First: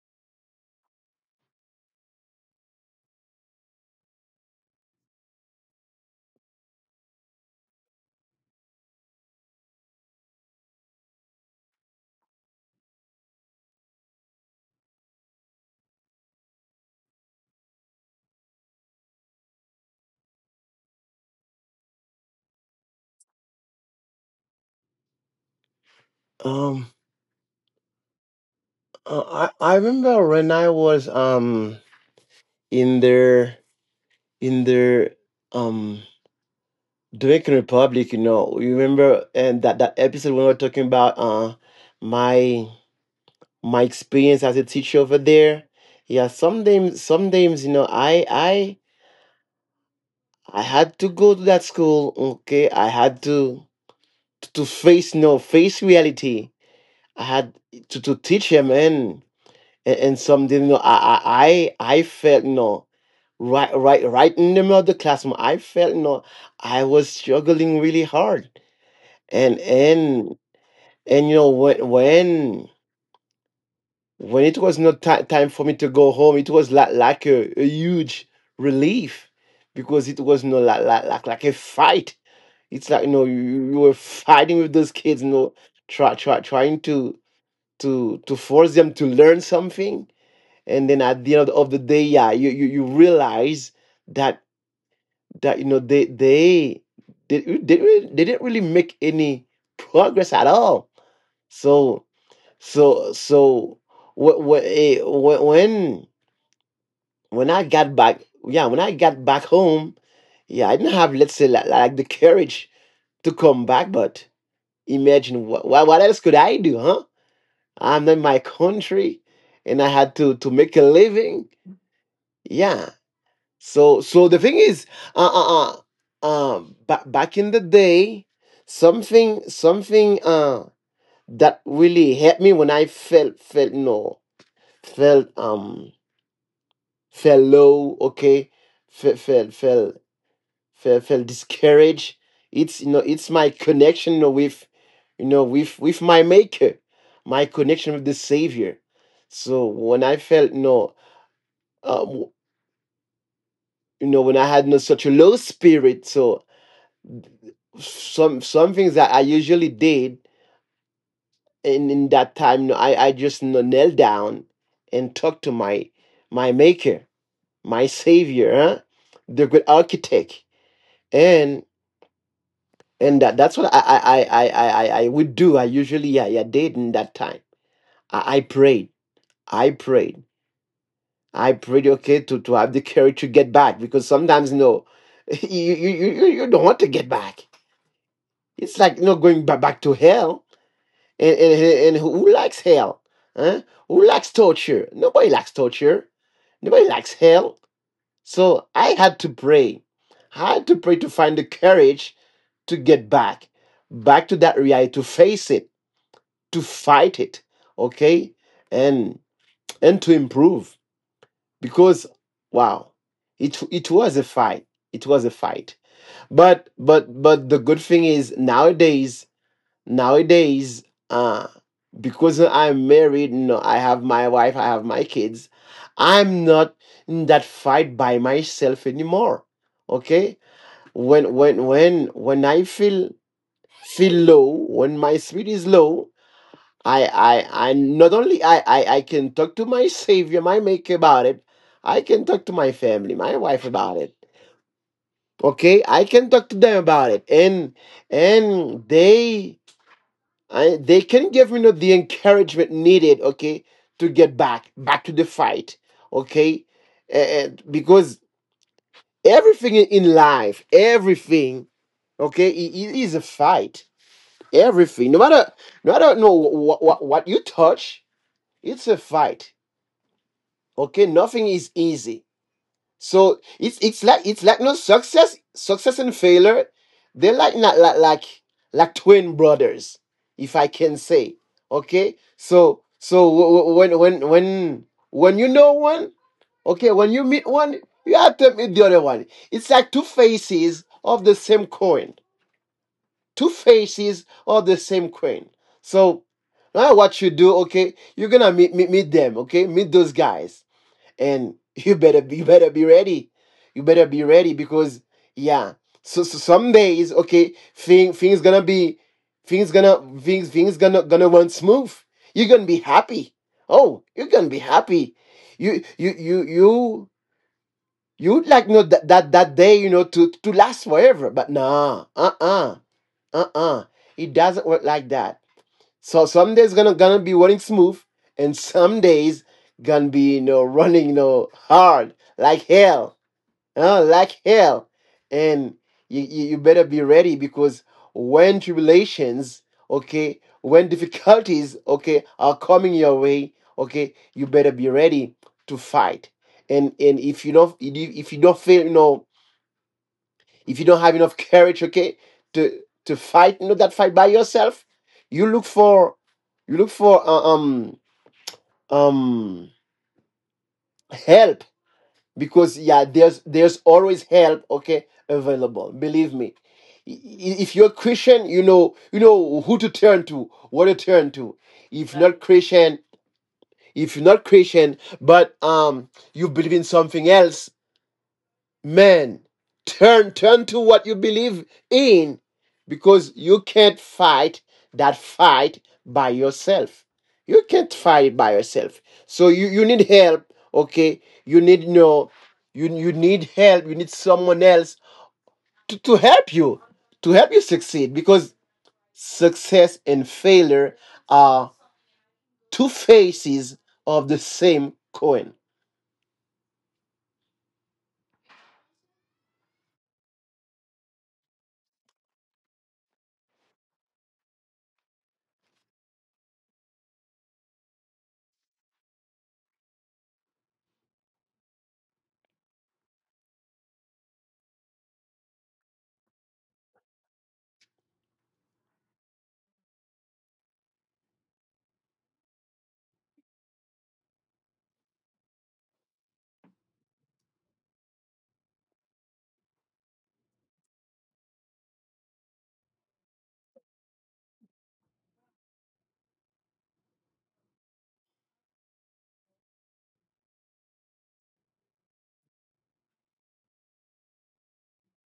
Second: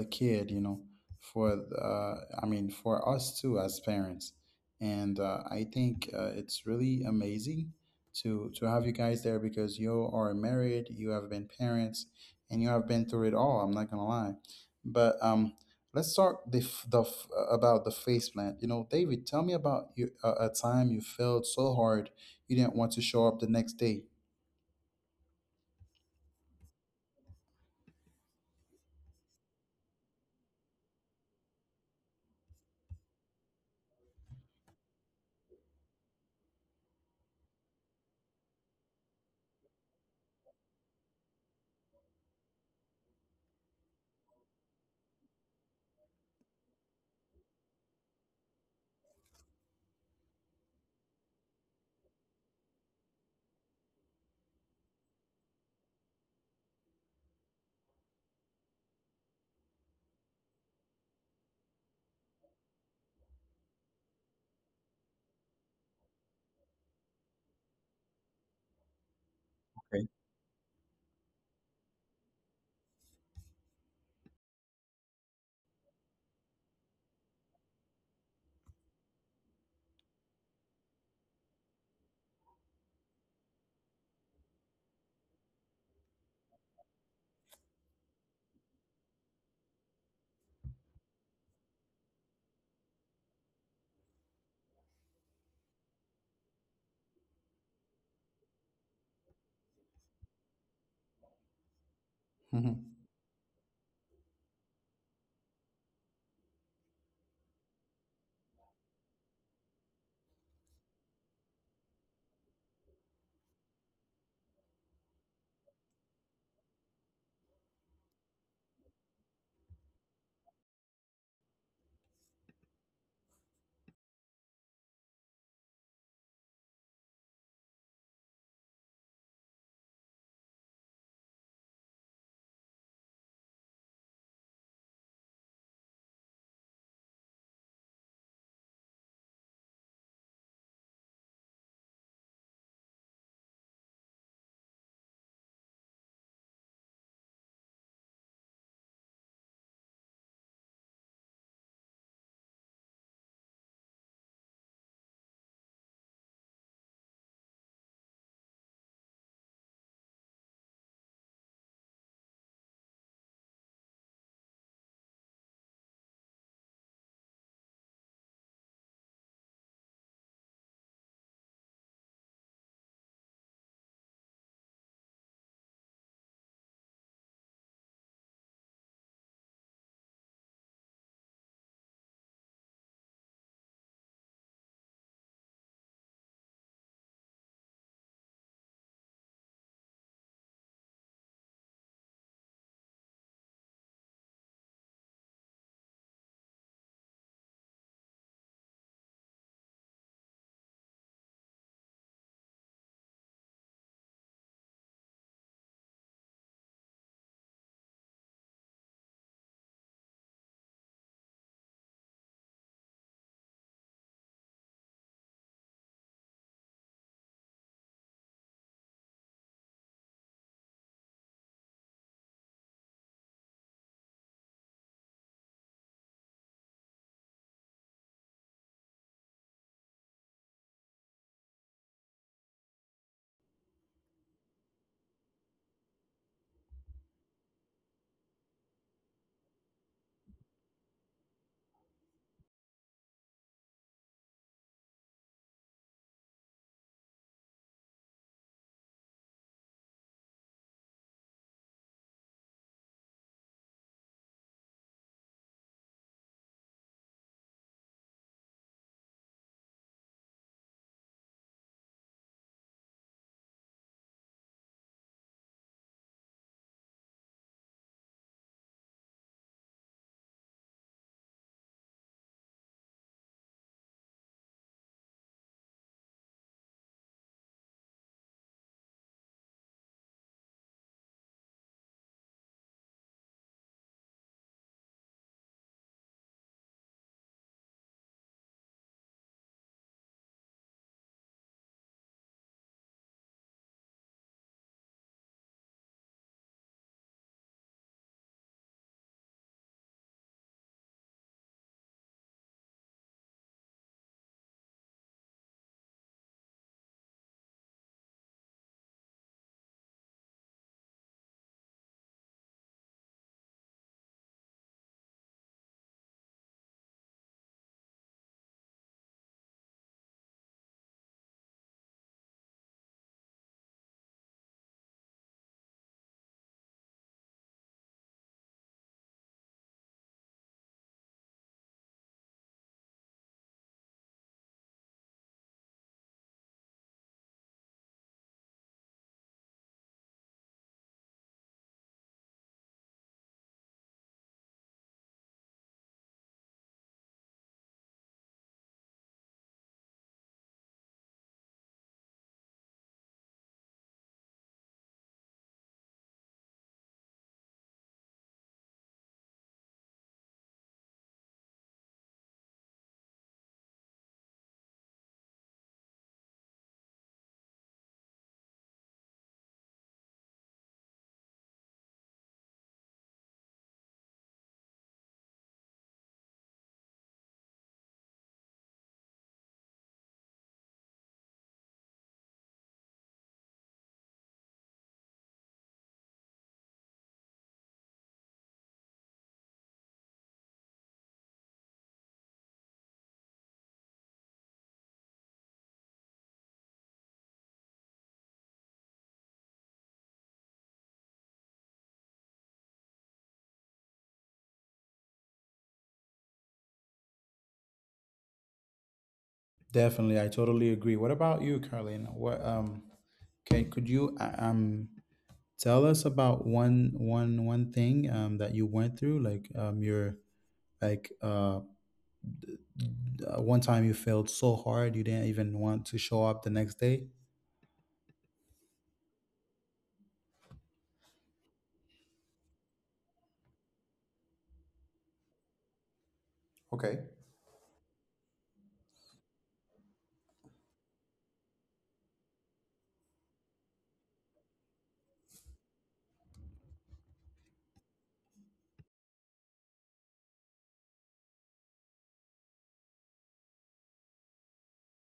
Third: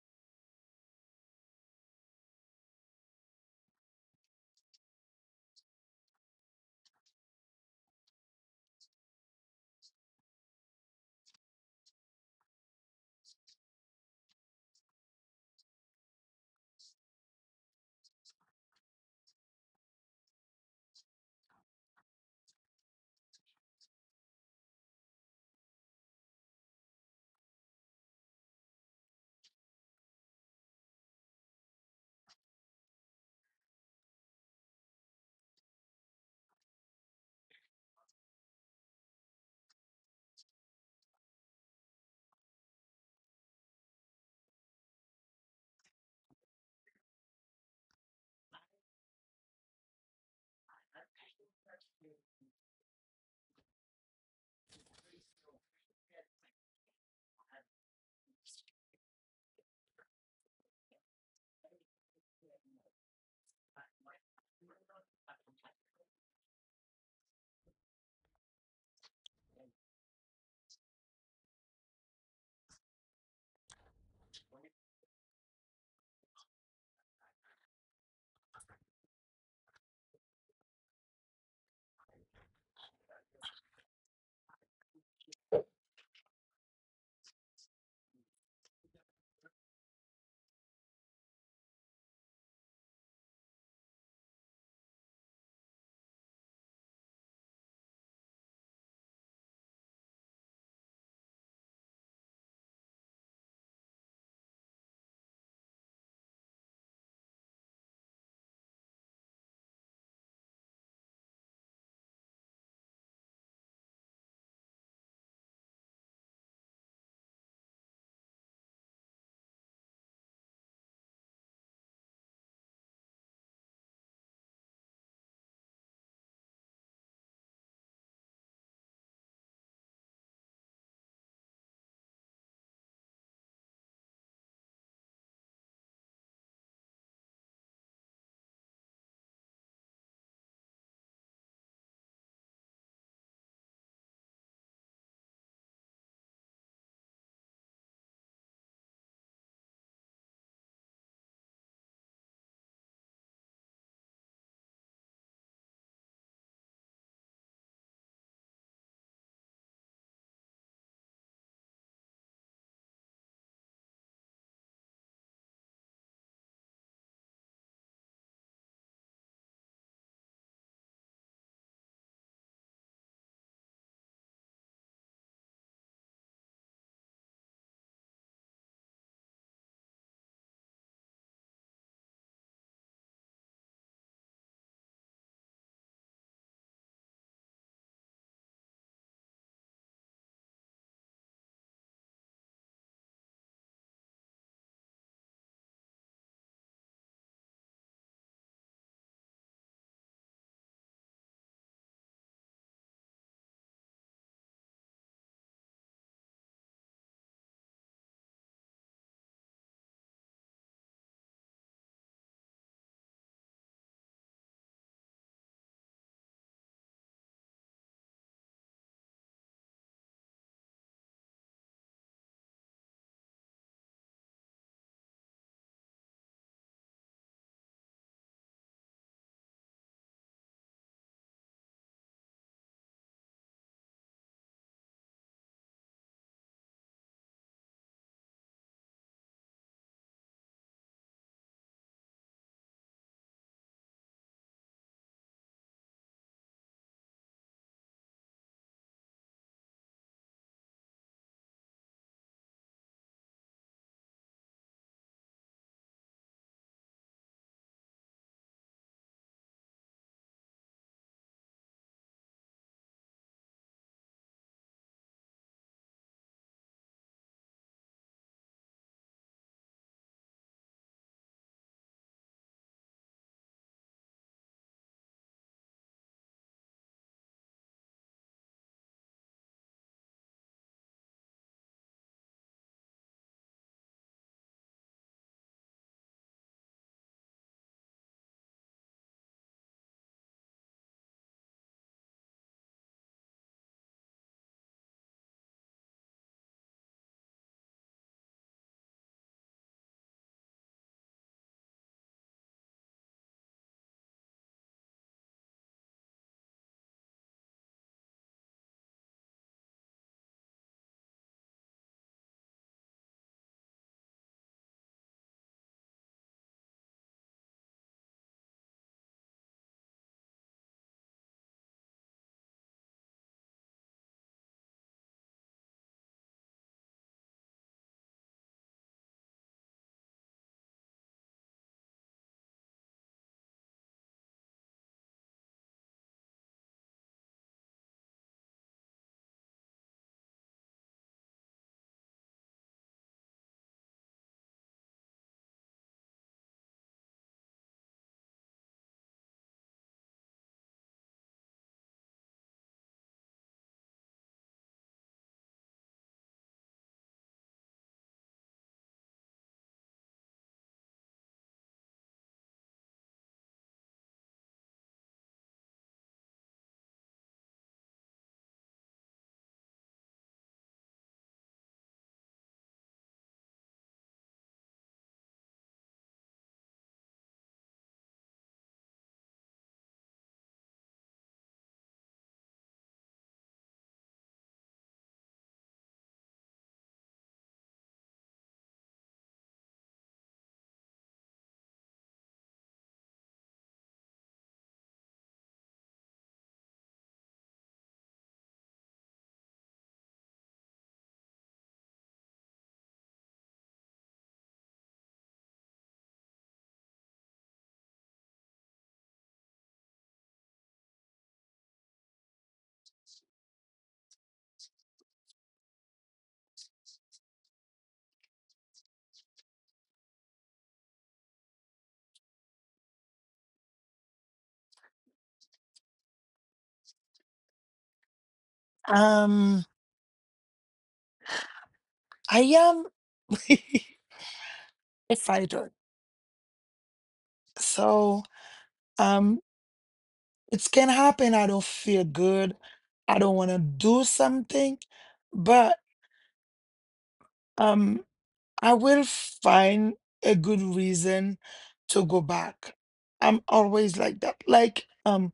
the kid. You know, I mean, for us too as parents. And I think it's really amazing to have you guys there because you are married, you have been parents, and you have been through it all. I'm not gonna lie, but let's talk about the face plant. You know, David, tell me about your, a time you failed so hard you didn't want to show up the next day. Um, I remember when I was in the in the um Dominican Republic. You know, you remember and that episode when we were talking about my my experience as a teacher over there. Yeah, sometimes you know, I had to go to that school. Okay, I had to face no face reality. I had to teach him, man, and some didn't know. I felt no right in the middle of the classroom. I felt no I was struggling really hard, and Okay. and and you know, when it was not time for me to go home, it was like a huge relief, because it was no like a fight. It's like, you know, you were fighting with those kids, you know, trying to force them to learn something. And then at the end of the day, yeah, you realize that, you know, they didn't really make any progress at all. So so so wh- wh- eh, wh- when I got back yeah when I got back home yeah I didn't have let's say like the courage to come back. But imagine what else could I do, huh? I'm in my country and I had to make a living, yeah. So the thing is, uh uh uh, back in the day, something that really helped me when I felt felt no felt felt low. Okay, felt felt felt felt discouraged. It's, you know, it's my connection, you know, with, you know, with my maker, my connection with the savior. So when I felt no um you know, when I had no such a low spirit, so some things that I usually did in that time, no, I just, you know, knelt down and talked to my maker, my savior, huh? The good architect. And and that's what I would do. I did in that time. I prayed. I prayed. I prayed, okay, to have the courage to get back, because sometimes, you know, you don't want to get back. It's like, you know, going back to hell. And who likes hell? Huh? Who likes torture? Nobody likes torture. Nobody likes hell. So I had to pray. I had to pray to find the courage to get back, back to that reality, to face it, to fight it, okay, and and to improve. Because, wow, it was a fight. It was a fight. But the good thing is nowadays, nowadays uh because I'm married, no I have my wife, I have my kids. I'm not in that fight by myself anymore, okay. When I feel low, when my spirit is low, I not only I can talk to my savior, my maker about it. I can talk to my family, my wife about it. Okay, I can talk to them about it, and they can give, you know, the encouragement needed, okay, to get back, back to the fight, okay. And because everything in life, everything, okay, is a fight, everything, no matter, no matter, no what you touch, it's a fight, okay. Nothing is easy. So it's like, it's like no success, success and failure. They're like, not like, like twin brothers, if I can say. Okay, so when you know one, okay, when you meet one, you have to meet the other one. It's like two faces of the same coin. Two faces of the same coin. So now what you do, okay, you're gonna meet them, okay, meet those guys, and you better be ready. Because, yeah, so some days, okay, things gonna be, things gonna run smooth. You're gonna be happy. Oh, you're gonna be happy. you you you you You'd like, you know, that day, you know, to last forever, but nah, uh-uh, uh-uh. It doesn't work like that. So some days gonna be running smooth, and some days gonna be, you know, running, you know, hard like hell, huh? Like hell. And you better be ready, because when tribulations, okay, when difficulties, okay, are coming your way, okay, you better be ready to fight. And if you don't feel, you know, if you don't have enough courage, okay, to to fight, not that fight by yourself, you look for you look for um help, because, yeah, there's always help, okay, available. Believe me. If you're a Christian, you know, who to turn to, what to turn to. If you're not Christian, if you're not Christian, but you believe in something else, man, turn to what you believe in, because you can't fight that fight by yourself. You can't fight by yourself. So you need help. Okay, you need no you need help. You need someone else to help you to help you succeed, because success and failure are two faces of the same coin. Definitely, I totally agree. What about you, Carlina? What can could you tell us about one thing that you went through, like, your, like, one time you failed so hard you didn't even want to show up the next day? Um, I am a fighter. Okay. So, um, it can happen. I don't feel good. I don't want to do something, but um, I will find a good reason to go back. I'm always like that.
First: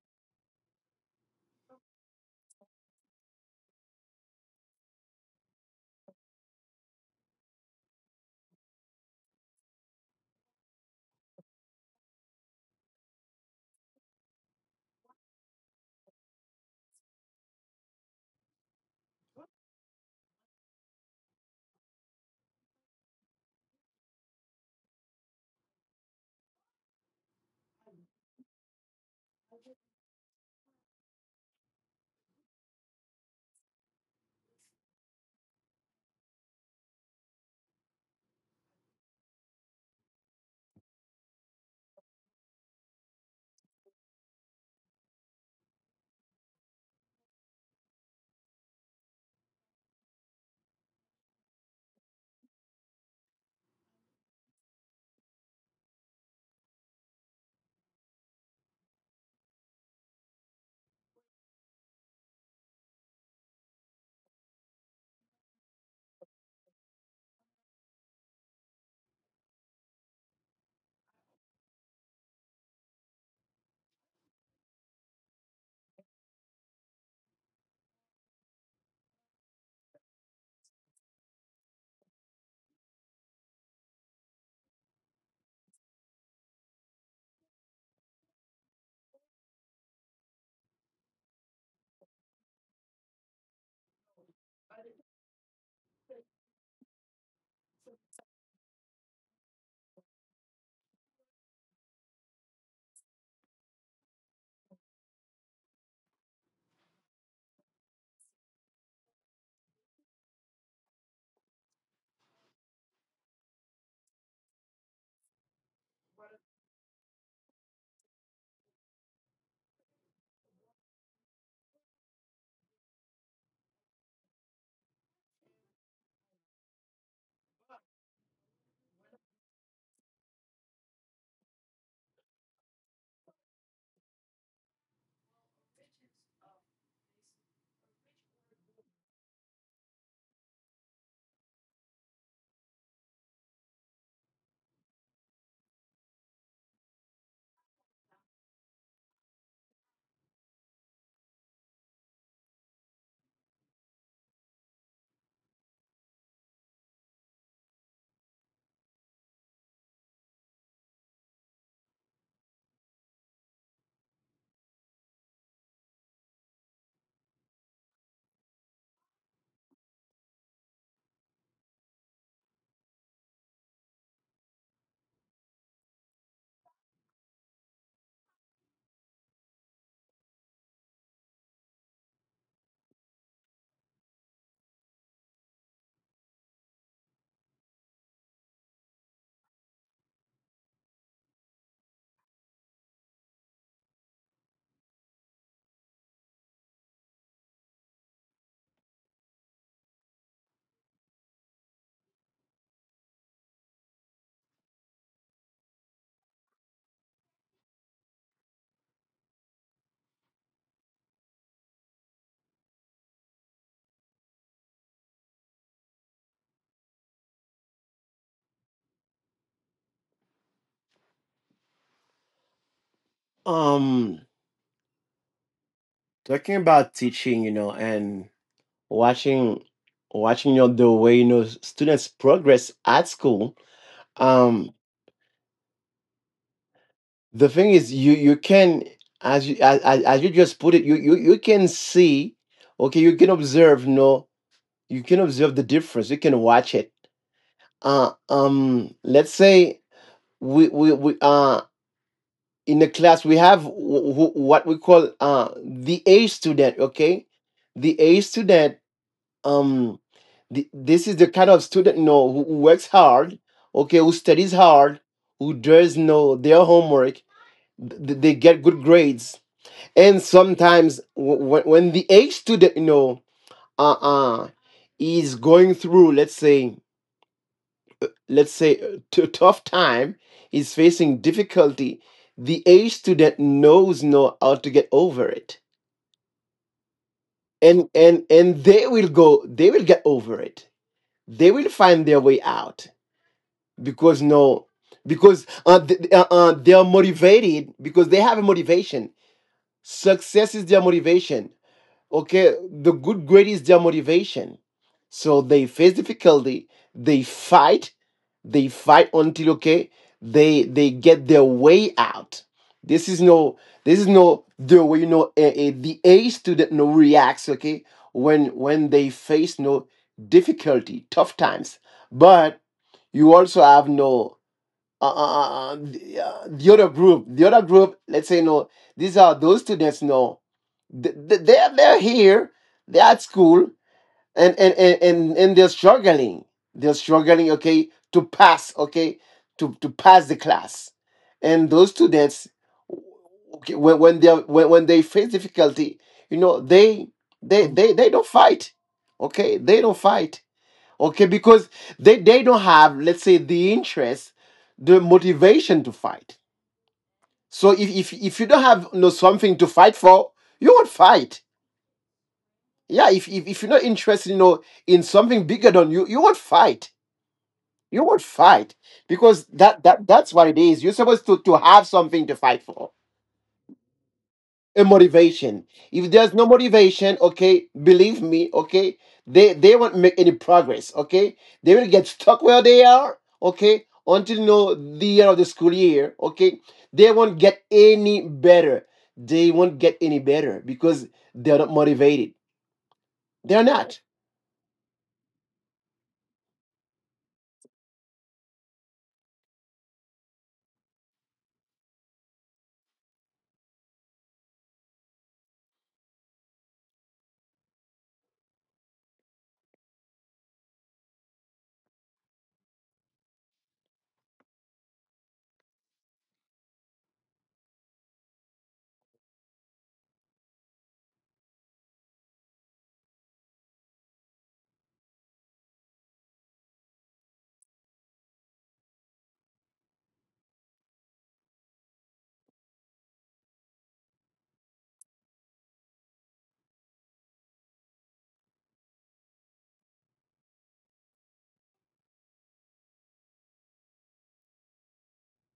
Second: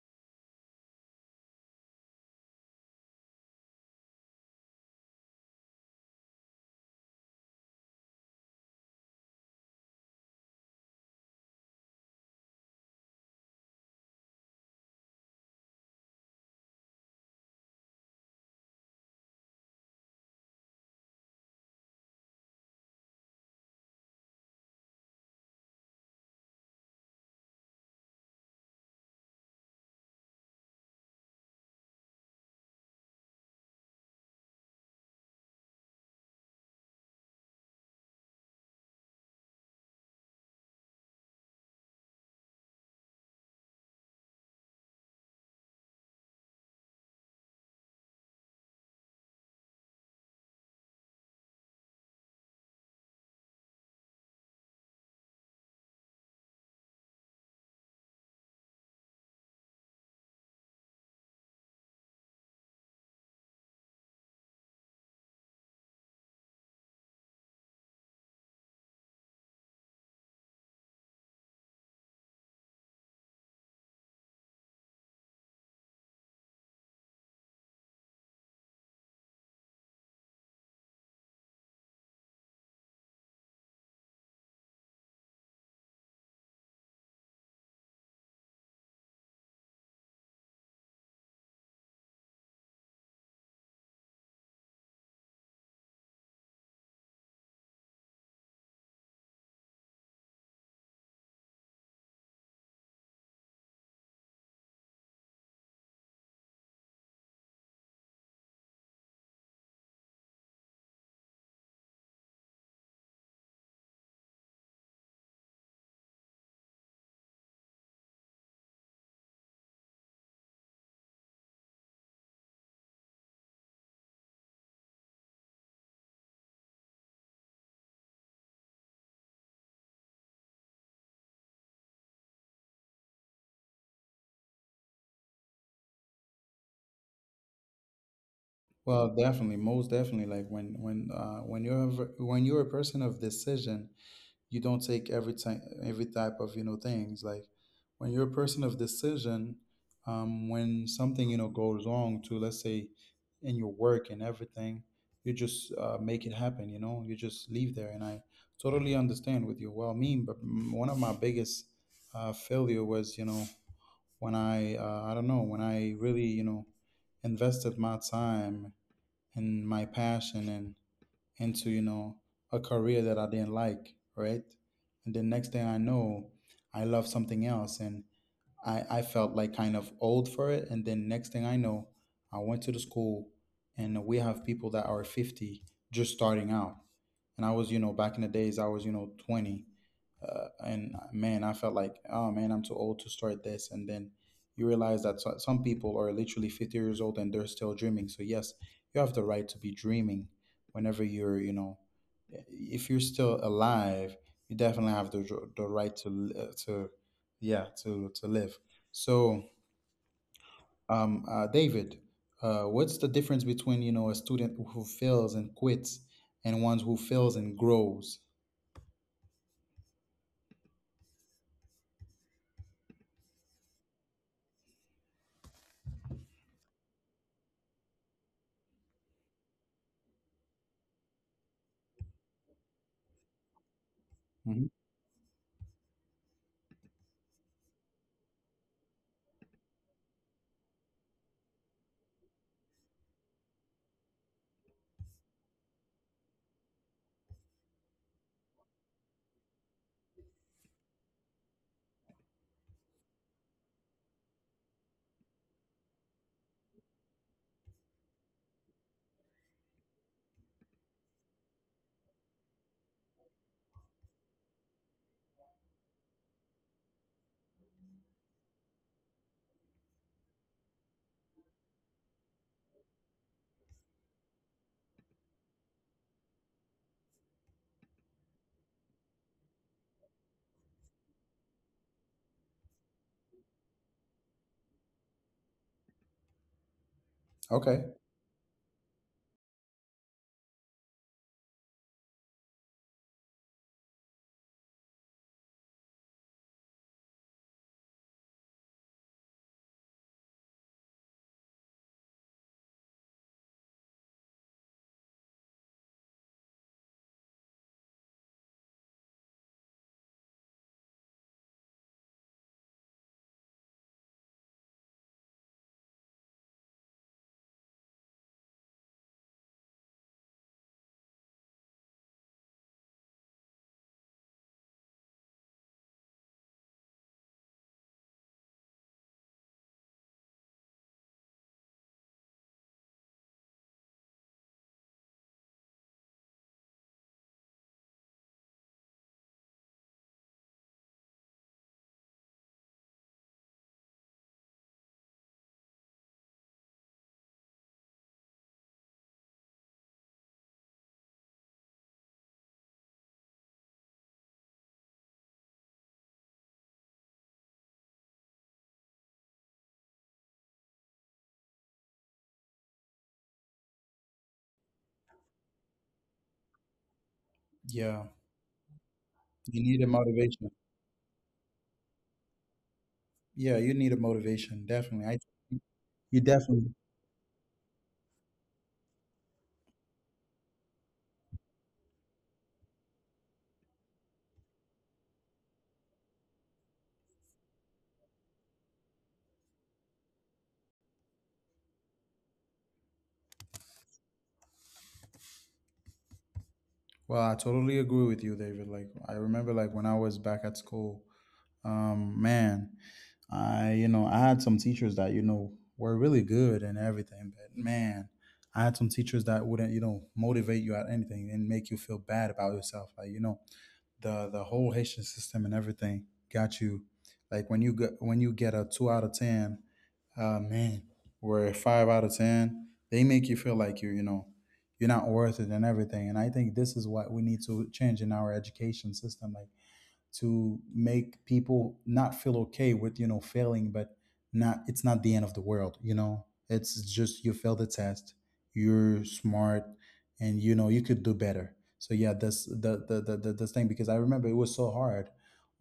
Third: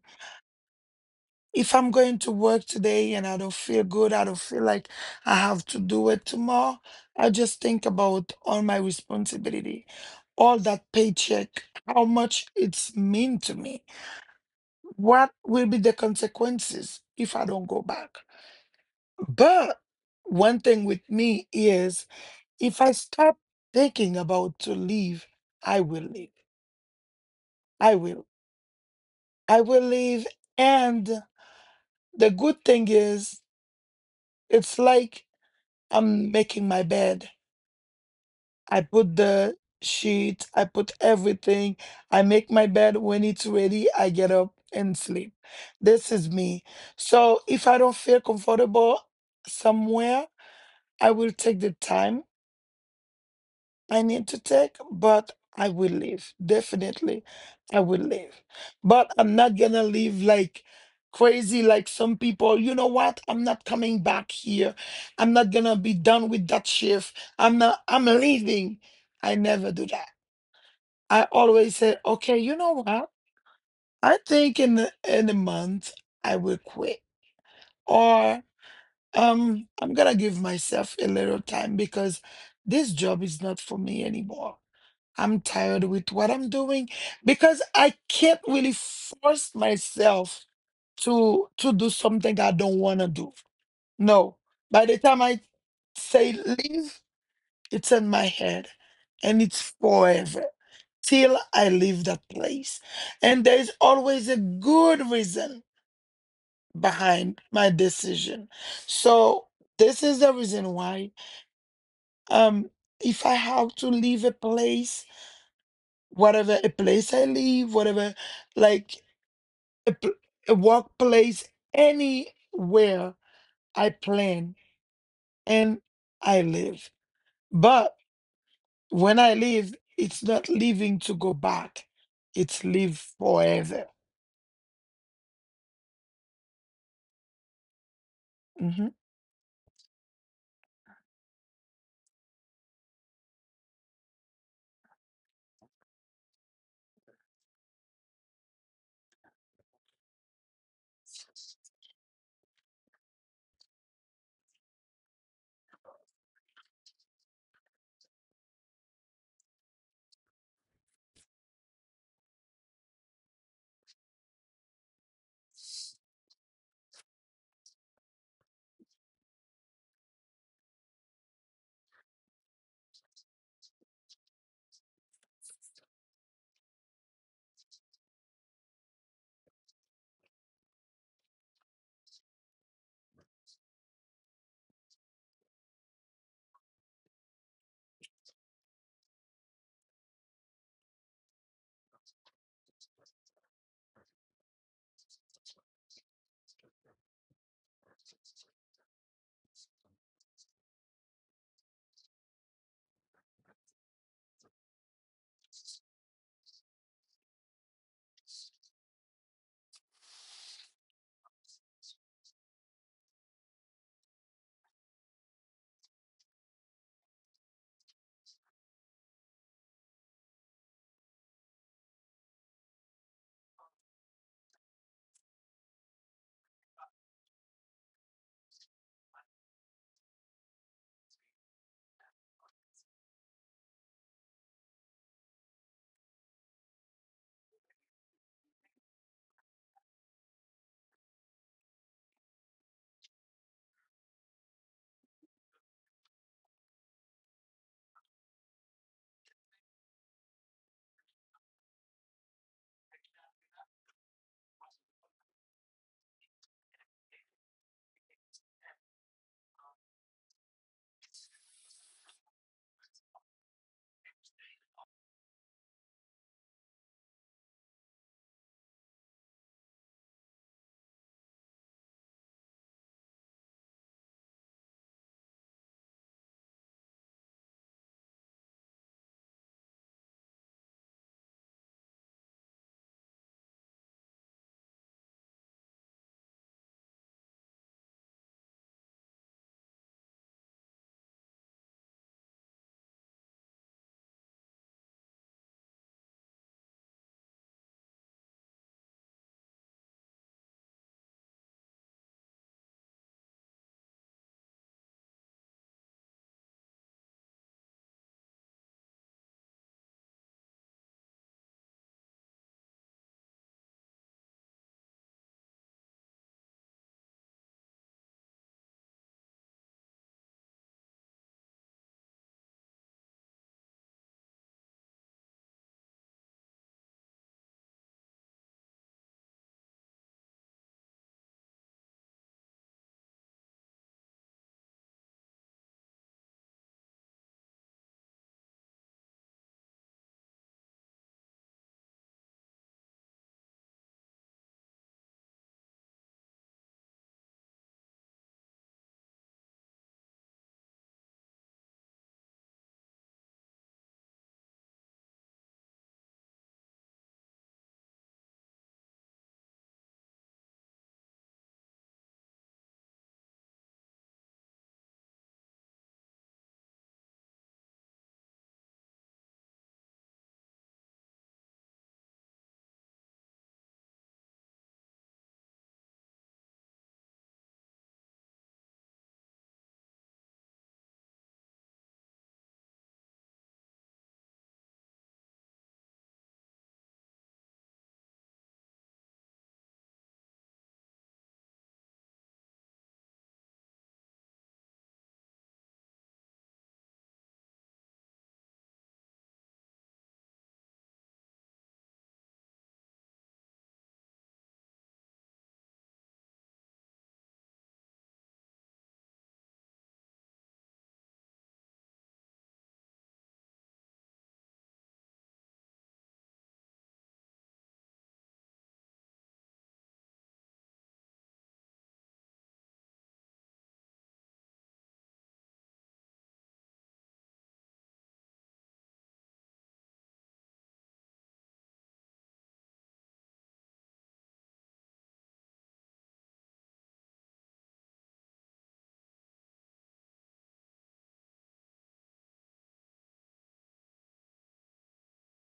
If I'm going to work today and I don't feel good, I don't feel like I have to do it tomorrow, I just think about all my responsibility, all that paycheck, how much it's mean to me. What will be the consequences if I don't go back? But one thing with me is if I stop thinking about to leave, I will leave. I will. I will leave. And the good thing is, it's like I'm making my bed. I put the sheet, I put everything. I make my bed when it's ready, I get up and sleep. This is me. So if I don't feel comfortable somewhere, I will take the time I need to take, but I will leave. Definitely, I will leave. But I'm not gonna leave like crazy, like some people. You know what? I'm not coming back here. I'm not gonna be done with that shift. I'm leaving. I never do that. I always say, okay, you know what? I think in a month I will quit, or I'm gonna give myself a little time because this job is not for me anymore. I'm tired with what I'm doing because I can't really force myself to do something I don't want to do. No. By the time I say leave, it's in my head and it's forever till I leave that place. And there is always a good reason behind my decision. So this is the reason why um if I have to leave a place, whatever a place I live, whatever like a, pl- a workplace, anywhere, I plan and I live. But when I live, it's not living to go back; it's live forever. Mhm. Well, definitely, most definitely, like, when when you're a person of decision, you don't take every time every type of, things, like when you're a person of decision, when something, goes wrong, to, let's say, in your work and everything, you just make it happen, you know. You just leave there, and I totally understand with you. Well, me, but m- one of my biggest failure was, you know, when I don't know, when I really, you know, invested my time and my passion, and into, you know, a career that I didn't like, right? And the next thing I know, I love something else, and I felt like kind of old for it. And then next thing I know, I went to the school, and we have people that are 50 just starting out. And I was, you know, back in the days, I was, you know, 20. And man, I felt like, oh man, I'm too old to start this. And then you realize that some people are literally 50 years old and they're still dreaming. So, yes, you have the right to be dreaming whenever you're, you know, if you're still alive, you definitely have the right to, yeah, to live. So David, what's the difference between, you know, a student who fails and quits and ones who fails and grows? um Talking about teaching, you know, and watching watching, you know, the way, you know, students progress at school, Mhm. um the thing is, you can, as you, as you just put it, you can see, okay, you can observe, no you can observe the difference, you can watch it. Let's say, we in the class we have what we call, the A student, okay, the A student. um this is the kind of student, you know, who works hard, okay, who studies hard, who does know their homework. They get good grades. And sometimes when the A student, you know, uh-uh is going through, let's say, a tough time, is facing difficulty, the A student knows know how to get over it. Okay. And they will get over it. They will find their way out, because no because th- they are motivated, because they have a motivation. Success is their motivation. Okay, the good grade is their motivation. So they face difficulty. They fight. They fight until, okay, they get their way out. this is no this is no the way, you know, the A student, no reacts, okay, when they face no difficulty, tough times. But you also have, no the, the other group, let's say, no, these are those students, no, they're here, they're at school, and they're struggling. They're struggling, okay, to pass, okay, to pass the class. And those students, okay, when they face difficulty, you know, they don't fight, okay? They don't fight, okay, because they don't have, let's say, the interest, the motivation to fight. So if you don't have, you know, something to fight for, you won't fight. Yeah, if you're not interested, you know, in something bigger than you, you won't fight. Yeah, You won't fight because you need a that's motivation. what it is. You're supposed to have something to fight for. Yeah, you need a motivation, A definitely. I— motivation. If You there's no definitely— motivation, okay, believe me, okay, they won't make any progress. Okay, they will get stuck where they are, okay, until, you know, the end of the school year. Okay, they won't get any better. They won't get any better because they're not motivated. They're not. Well, I totally agree with you, David. Like, I remember, like, when I was back at school. Man, I you know I had some teachers that, were really good and everything, but man, I had some teachers that wouldn't, motivate you at anything and make you feel bad about yourself. Like, the whole Haitian system and everything got you. Like, when you get a 2 out of 10, man, or a 5 out of 10, they make you feel like you're not worth it and everything. And I think this is what we need to change in our education system. Like, to make people not feel okay with, failing, but not, it's not the end of the world, you know. It's just you failed the test, you're smart, and, you could do better. So yeah, that's the this thing, because I remember it was so hard.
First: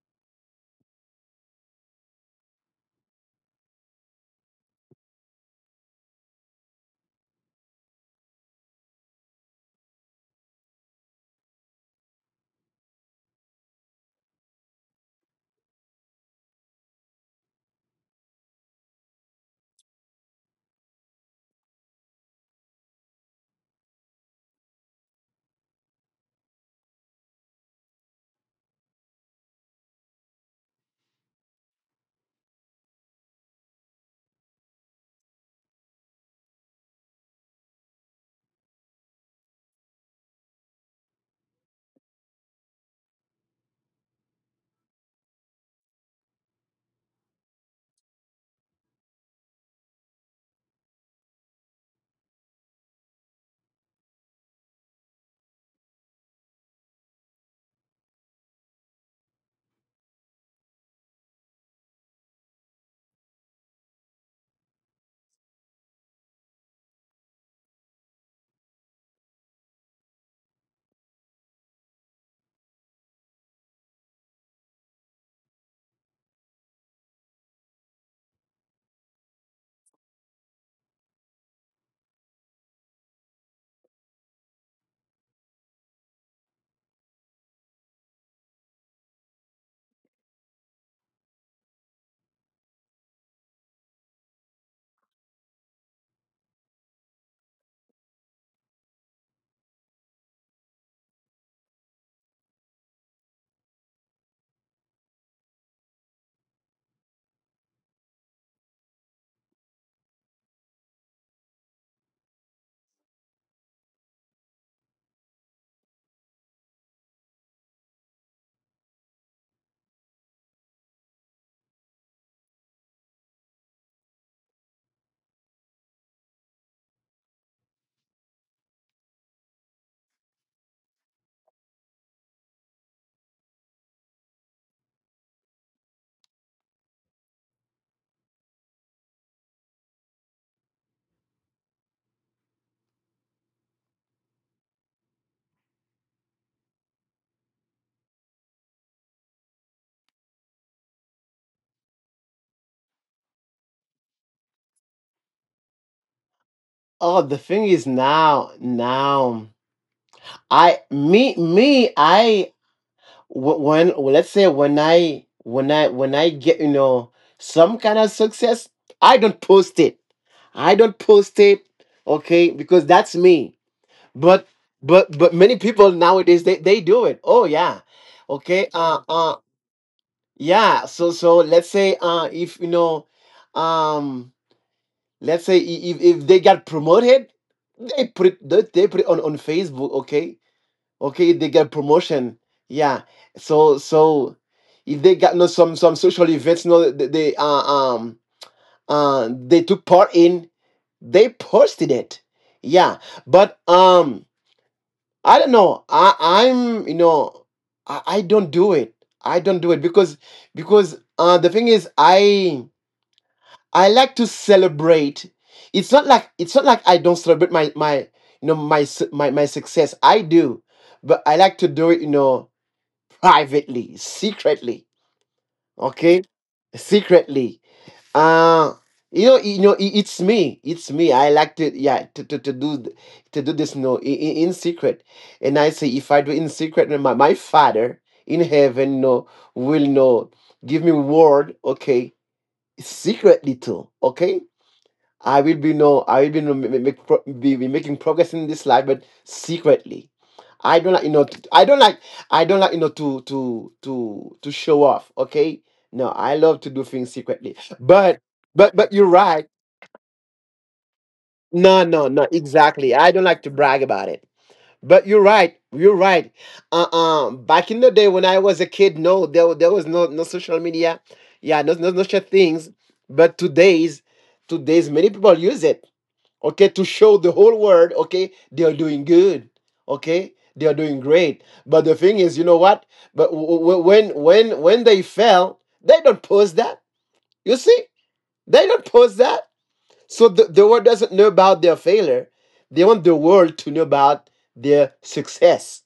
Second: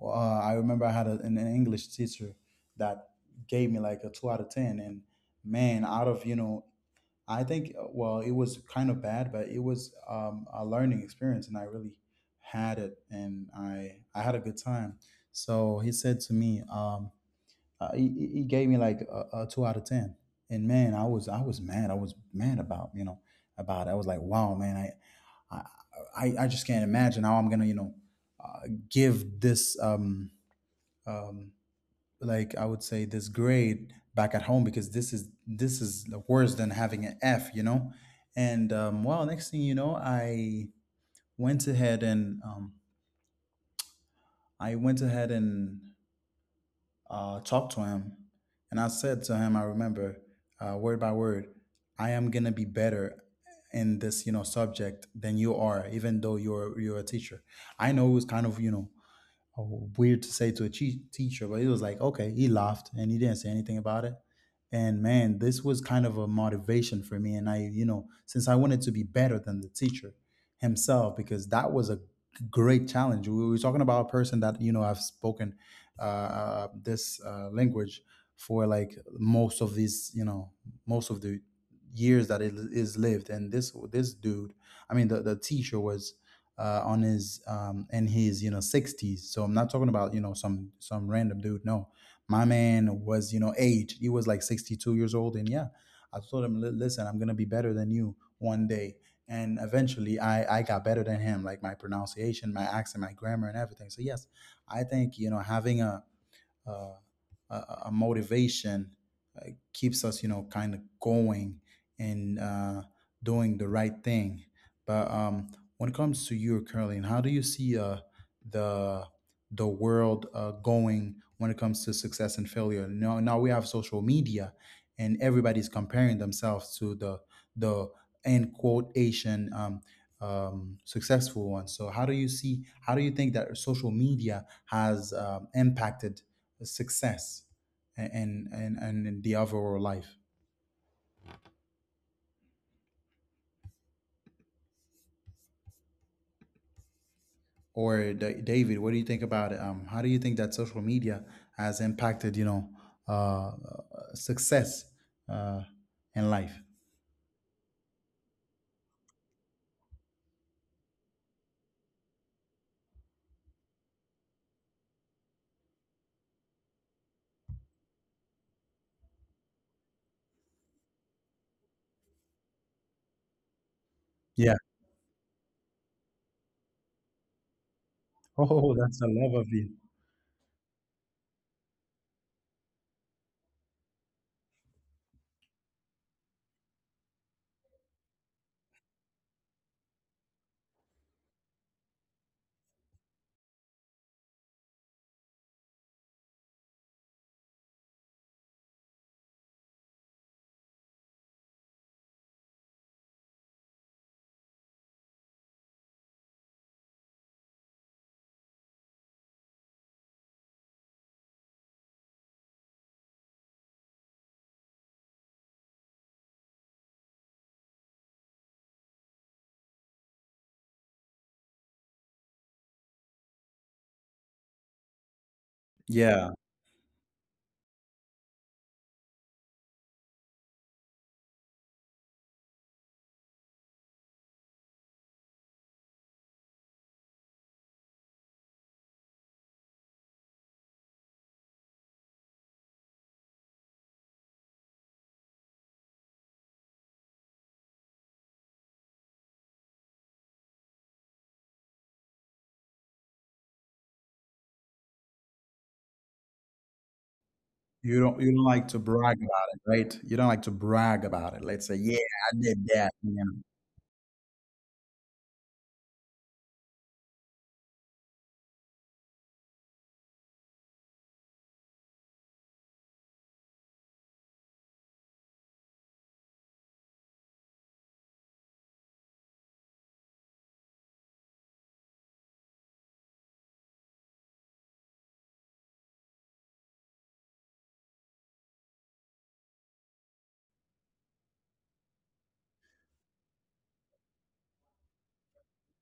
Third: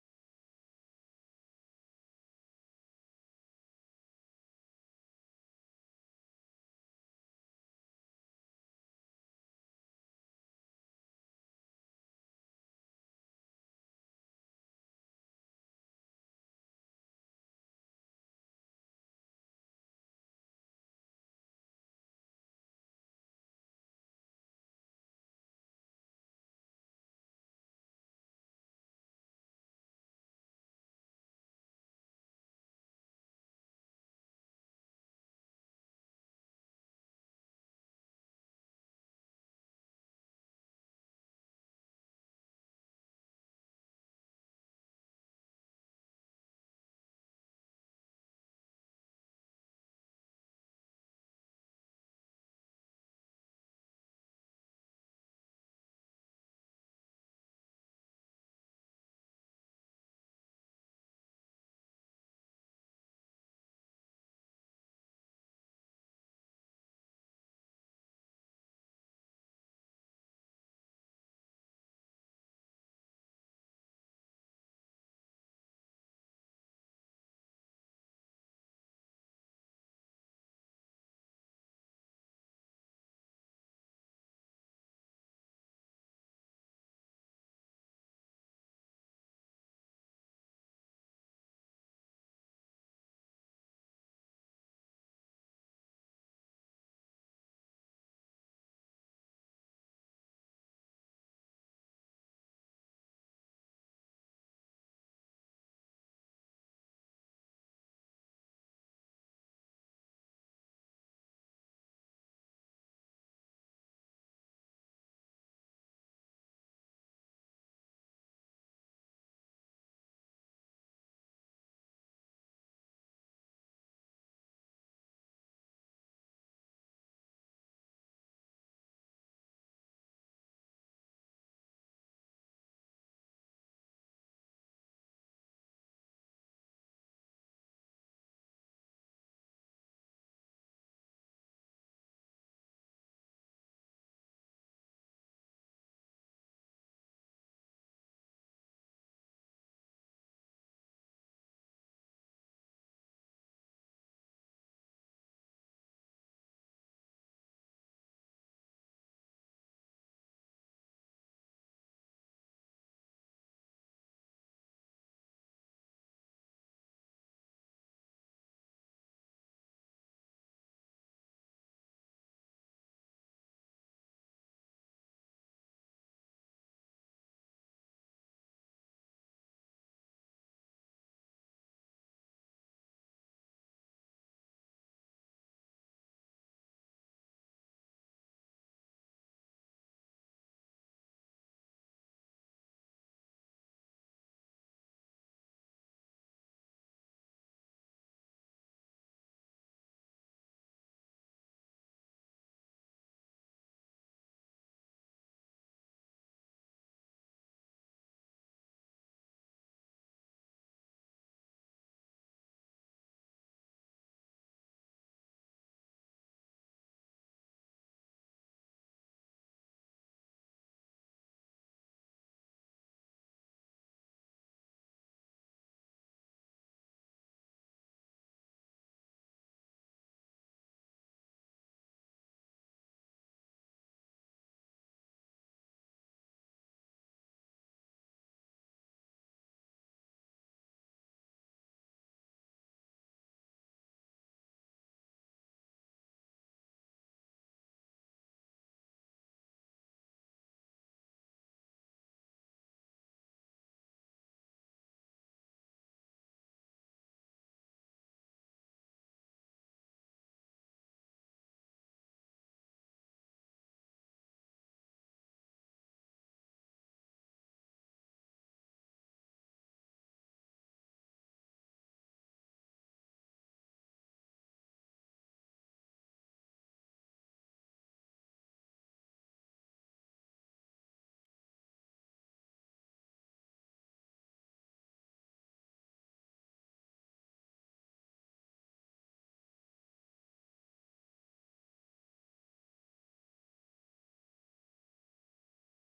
I remember I had an English teacher that gave me like a 2 out of 10. And, man, out of, you know, I think, well, it was kind of bad, but it was a learning experience, and I really had it, and I had a good time. So he said to me, he gave me like a 2 out of 10, and man, I was mad. I was mad about you know about. It. I was like, wow, man, I I just can't imagine how I'm gonna, give this, um, like, I would say, this grade back at home, because this is worse than having an F. And well, next thing you know, went ahead and um, I went ahead and talked to him, and I said to him, I remember, word by word, I am gonna be better in this, subject than you are, even though you're a teacher. I know it was kind of, oh, weird to say to a teacher, but it was like, okay, he laughed and he didn't say anything about it. And man, this was kind of a motivation for me. And I, since I wanted to be better than the teacher himself, because that was a great challenge. We were talking about a person that, you know, I've spoken this language for like most of the years that it is lived. And this dude, I mean, the teacher was on his in his, 60s. So I'm not talking about, some random dude. No, my man was, aged. He was like 62 years old, and yeah, I told him, "Listen, I'm gonna be better than you one day." And eventually, I got better than him, like my pronunciation, my accent, my grammar, and everything. So yes, I think, you know, having uh, a motivation keeps us, kind of going, and doing the right thing, but when it comes to you, Curling, how do you see, the the world going when it comes to success and failure? Now, we have social media, and everybody's comparing themselves to the end quote Asian, successful one. So how do you think that social media has, impacted success, and in the overall life? Or David, what do you think about it? How do you think that social media has impacted, you know, success, uh in life? Oh, the thing is, now, now I me me I. Let's say, when I get, you know, some kind of success, I don't post it. I don't post it, okay, because that's me. But Yeah. but many people nowadays, they do it. Oh yeah. Okay. Oh, that's a love of you. Yeah. So let's say, if you know, um let's say, if they got promoted, they put it on Facebook. Okay. Okay, they get promotion, yeah. So, if they got, no some social events, no they, um they took part in, they posted it, yeah. But I don't know, I I'm you know I don't do it. I don't do it because, the thing is, I like to celebrate. It's not like I don't celebrate my my you know, my success, I do. But I like to do it, you know, privately, secretly. Okay, Yeah, secretly. Uh you know, you know, it's me. It's me. I like to, yeah, to do this, no, in secret. And I say, if I do in secret, then my Father in heaven, no, will know. Give me word, okay, secretly too, okay. I will be no, I will be, no, ma- ma- make pro- be making progress in this life, but secretly. I don't like. I don't like, you know, to show off. Okay, no, I love to do things secretly. you But don't you don't like but to but you're brag right. about it, right? You don't like to brag about it, let's say, No, yeah, no, no. I did Exactly. that I you don't know like to brag about it. But you're right. You're right. Back in the day when I was a kid, no, there was no social media. Yeah, no such things. But today's, many people use it, okay, to show the whole world, okay, they are doing good, okay, they are doing great. But the thing is, you know what? But when they fell, they don't post that. You see, they don't post that. So the world doesn't know about their failure. They want the world to know about their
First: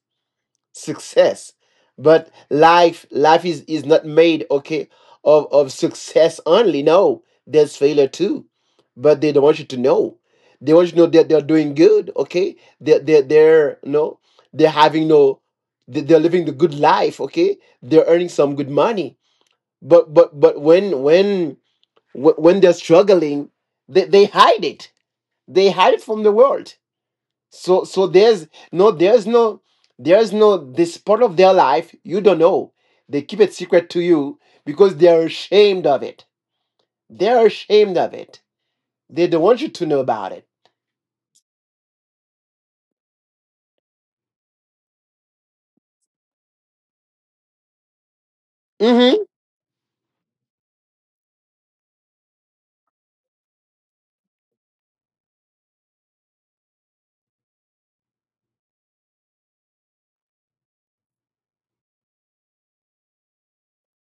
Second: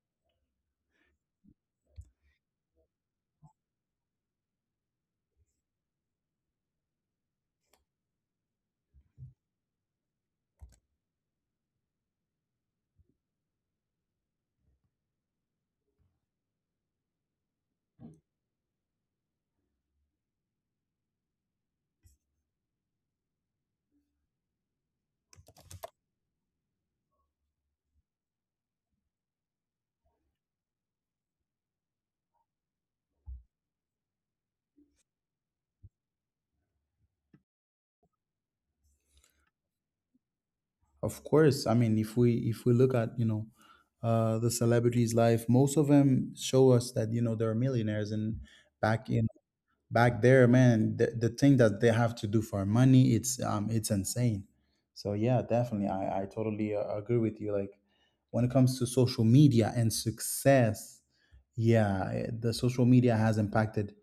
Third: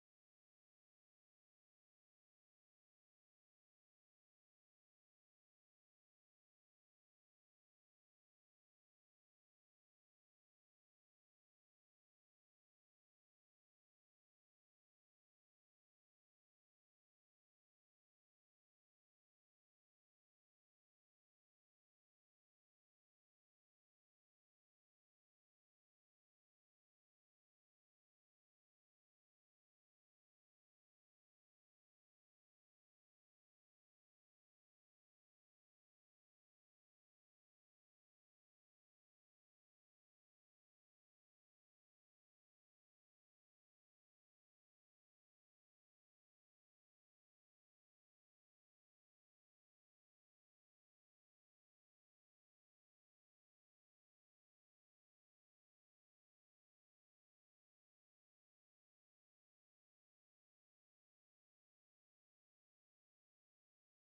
success. But life is not made, okay, of success only, no there's failure too. But they don't want you to know. They want you to know that they're doing good, okay, they're, no they're having no they- they're living the good life, okay, they're earning some good money. But when they're struggling, they hide it. They hide it from the world. So so there's no there's no there's no this part of their life you don't know. They keep it secret to you because they're ashamed of it. They're ashamed of it. They don't want you to know about it. Of course, I mean, if we look at, you know, the celebrities life, most of them show us that, they're millionaires. And back Mm-hmm. in back there, man, the thing that they have to do for money, it's insane. So yeah, definitely, I totally agree with you. Like, when it comes to social media and success, yeah, the social media has impacted,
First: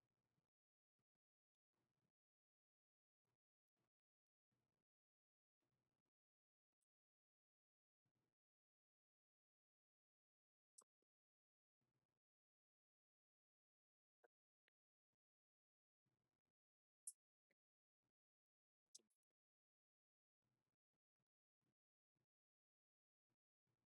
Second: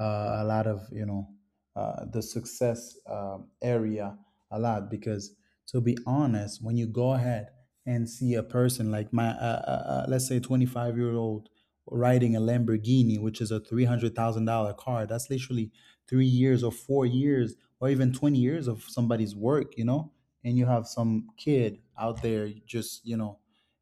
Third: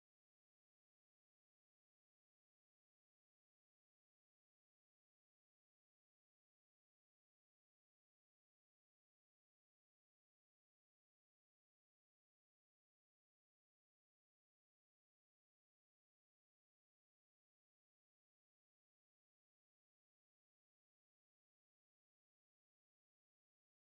a lot of, the success, area a lot, because to be honest, when you go ahead and see a person like my let's say, 25-year-old riding a Lamborghini, which is a $300,000 car. That's literally 3 years or 4 years or even 20 years of somebody's work. And you have some kid out there just,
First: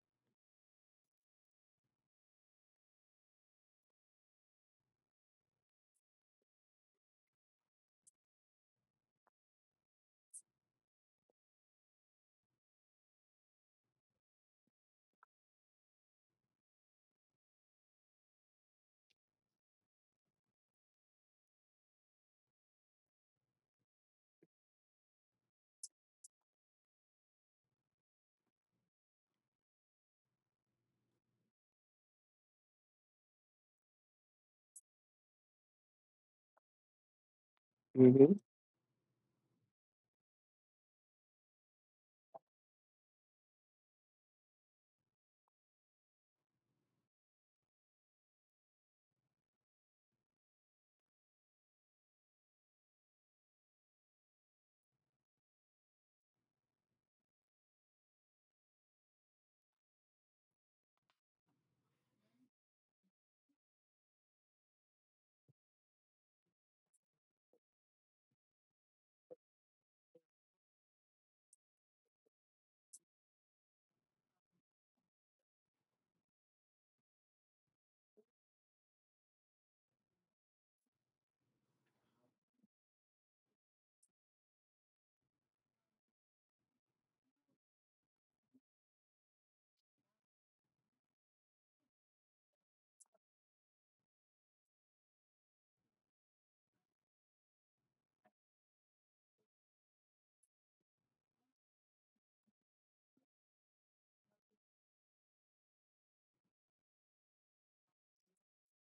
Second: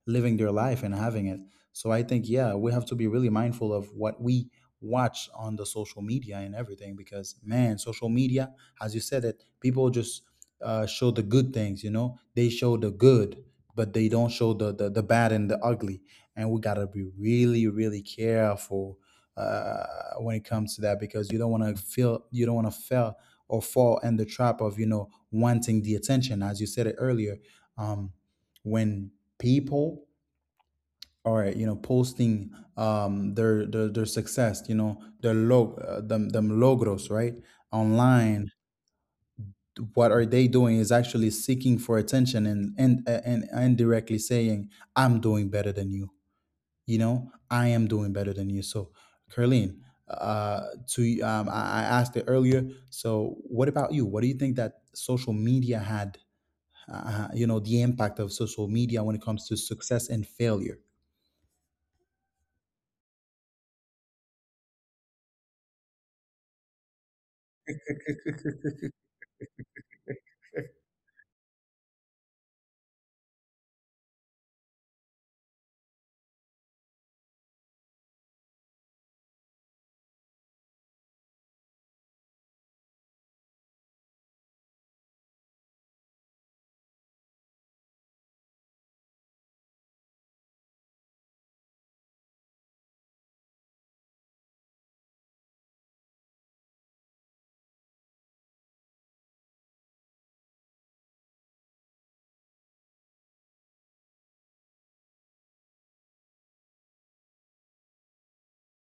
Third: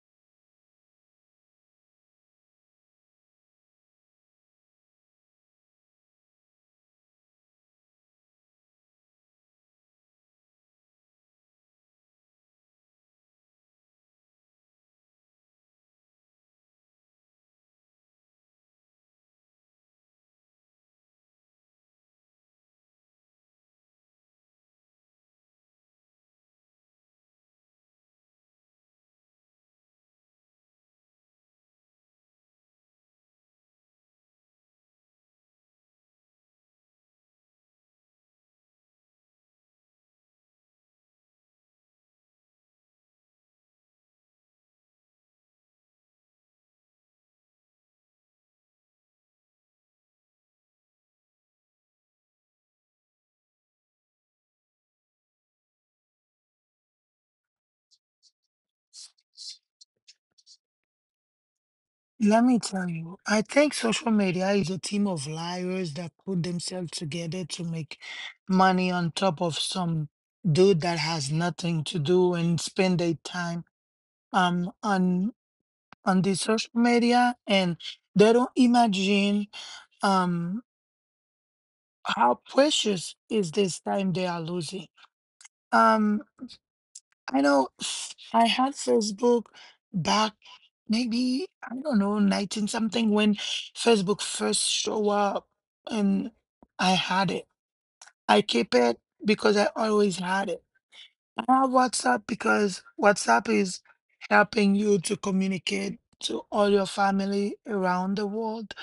living their life and having it. So I think, yeah, we have to be really mindful of what we watch on the social media and everything, because man, social media, as you said it, people just show the good things. They show the good, but they don't show the bad and the ugly, and we gotta be really, really careful uh, when it comes to that, because you don't want to feel, you don't want to fail, or fall in the trap of, wanting the attention, as you said it earlier. Um, when people are, posting, their success, you know, their log them logros, right, Mm-hmm. online. What are they doing is actually seeking for attention, and, indirectly saying, "I'm doing better than you." You know, I am doing better than you. So Carleen, to I asked it earlier, so what about you? What do you think that social media had, the impact of social media when it comes to success and failure? Let me tell you, I think social media is a team of liars that put themselves together to make money on top of some dude that has nothing to do and spend their time on. On the social media and they don't imagine um how precious is this time they are losing. um I know, I had Facebook back maybe, I don't know, 19 something, when Facebook first show up. And I had it, I keep it because I always had it. I have WhatsApp because WhatsApp is helping you to communicate to all your family around the world,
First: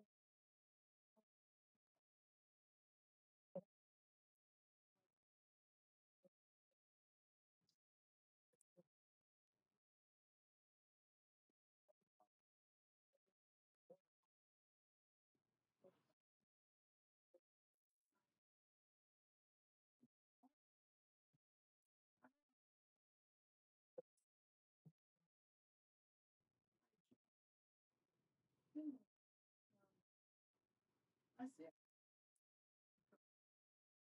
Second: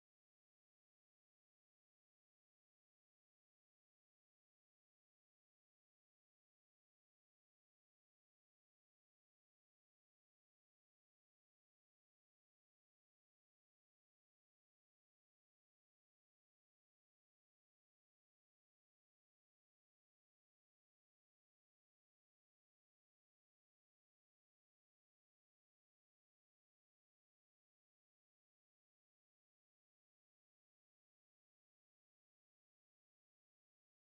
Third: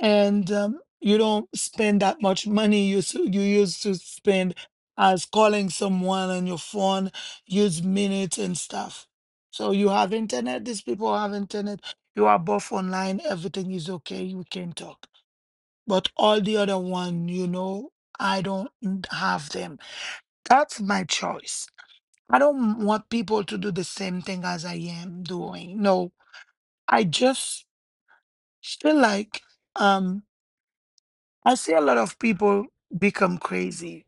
and you don't spend that much money you you used to spend as calling someone on your phone, use minutes and stuff. So you have internet. These people have internet. You are both online. Everything is okay. You can talk. But all the other one, you know, I don't have them. That's my choice. I don't want people to do the same thing as I am doing. No, I just feel like um. I see a lot of people become crazy.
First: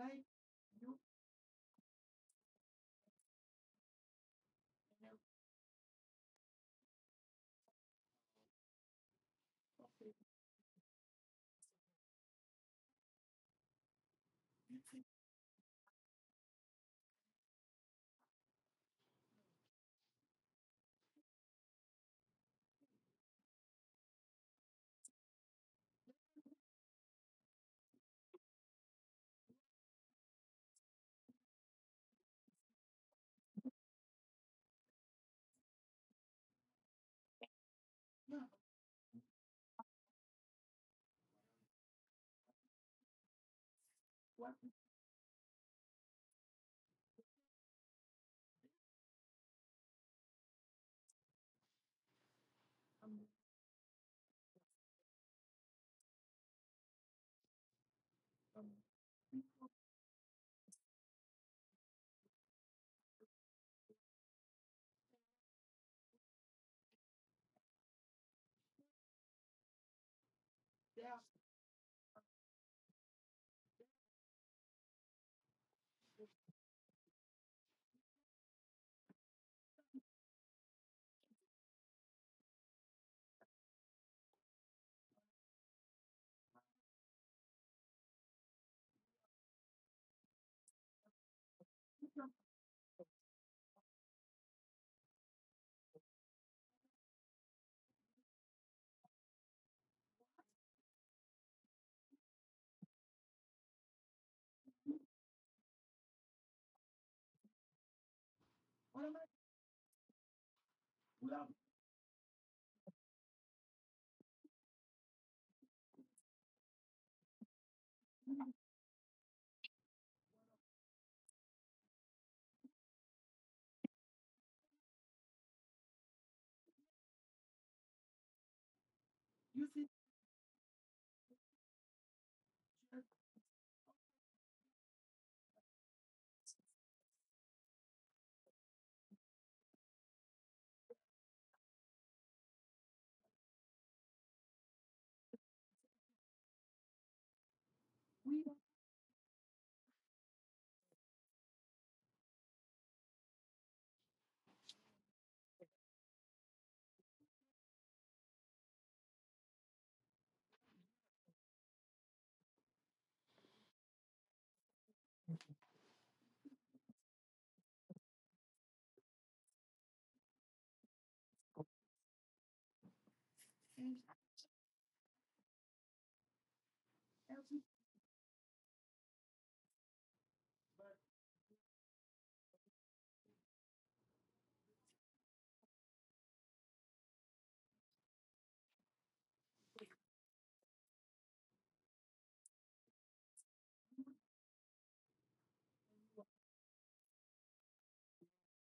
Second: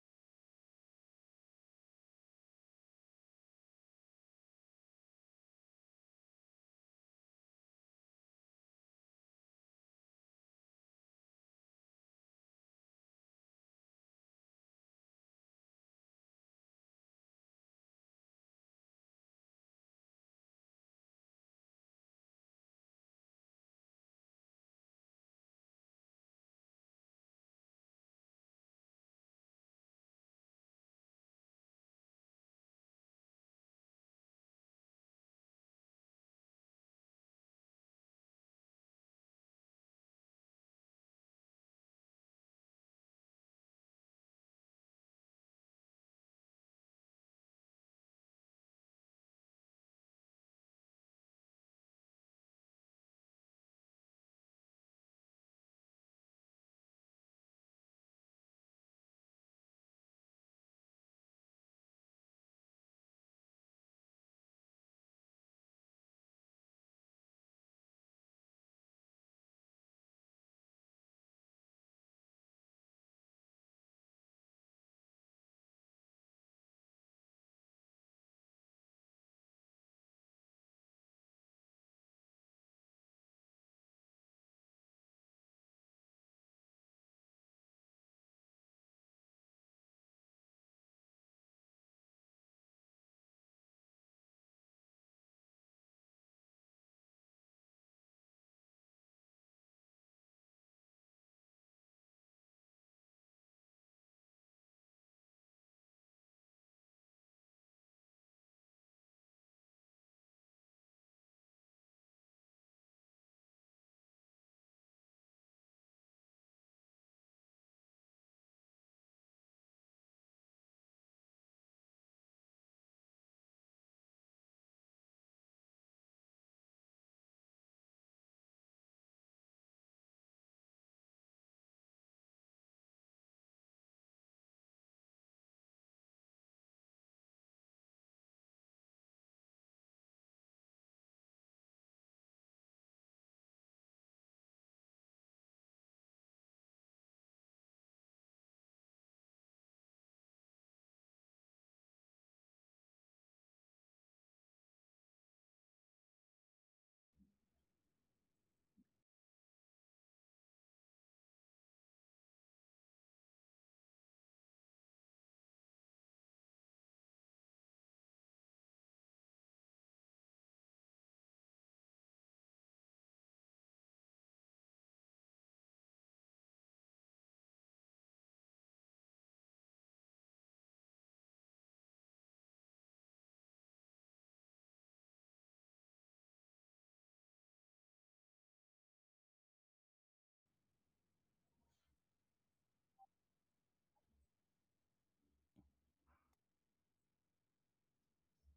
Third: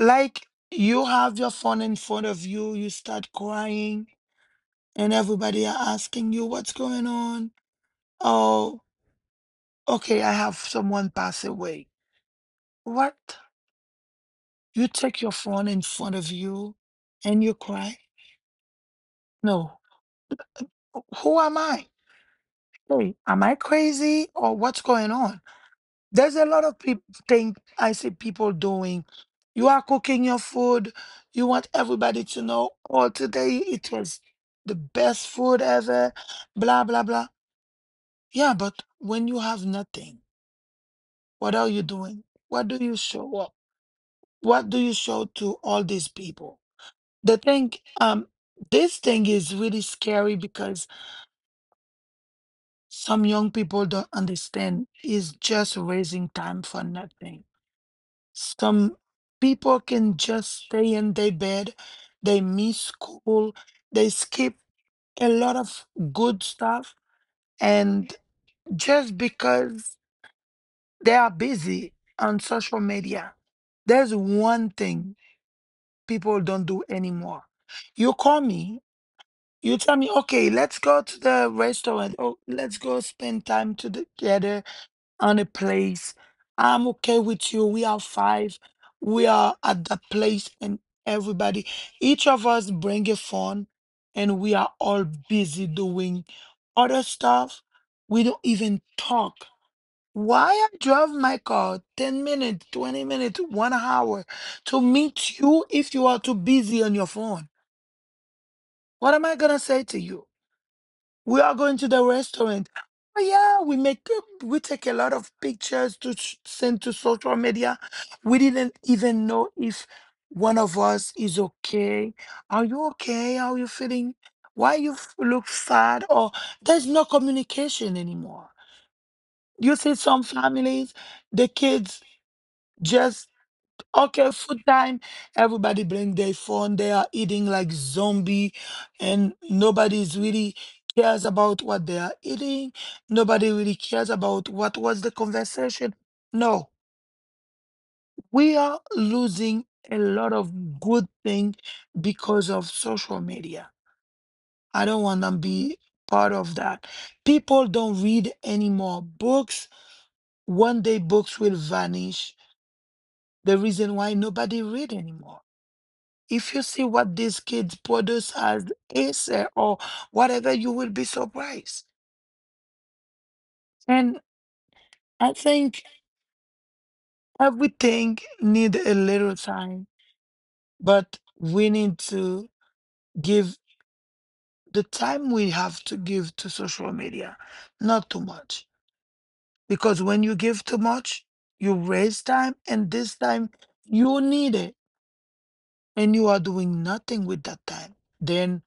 Like, you have your phone in front of you, you start crying, and everybody are asking you what's going on. Oh, okay, I have someone pass away. What? You take your phone in front of you and you cry? No. Who am I? Hey, am I crazy or what's going on? There's a lot of people think I see people doing. You are cooking your food. You want everybody to know, oh, today it was the best food ever, blah, blah, blah. Yeah, but when you have nothing, what are you doing? What do you show up? What do you show to all these people? The thing, um, this thing is really scary because some young people don't understand. It's just raising time for nothing. Some people can just stay in their bed. They miss school. They skip a lot of good stuff. And just because they are busy on social media, there's one thing people don't do anymore. You call me, you tell me, okay, let's go to the restaurant. Oh, let's go spend time together on a place. I'm okay with you. We are five. We are at that place, and everybody, each of us bring a phone, and we are all busy doing other stuff. We don't even talk. Why I drove my car 10 minutes, 20 minutes, 1 hour to meet you if you are too busy on your phone? What am I gonna say to you? We are going to the restaurant. Oh yeah, we take a lot of pictures to send to social media. We didn't even know if one of us is okay. Are you okay? How are you feeling? Why you look sad? Or, there's no communication anymore. You see some families, the kids just, okay, food time. Everybody bring their phone. They are eating like zombie, and nobody's really cares about what they are eating. Nobody really cares about what was the conversation. No, we are losing a lot of good thing because of social media. I don't want to be part of that. People don't read anymore books. One day books will vanish. The reason why nobody read anymore. If you see what these kids produce as essay or whatever, you will be surprised. And I think everything need a little time, but we need to give the time we have to give to social media, not too much. Because when you give too much, you waste time, and this time you need it, and you are doing nothing with that time. Then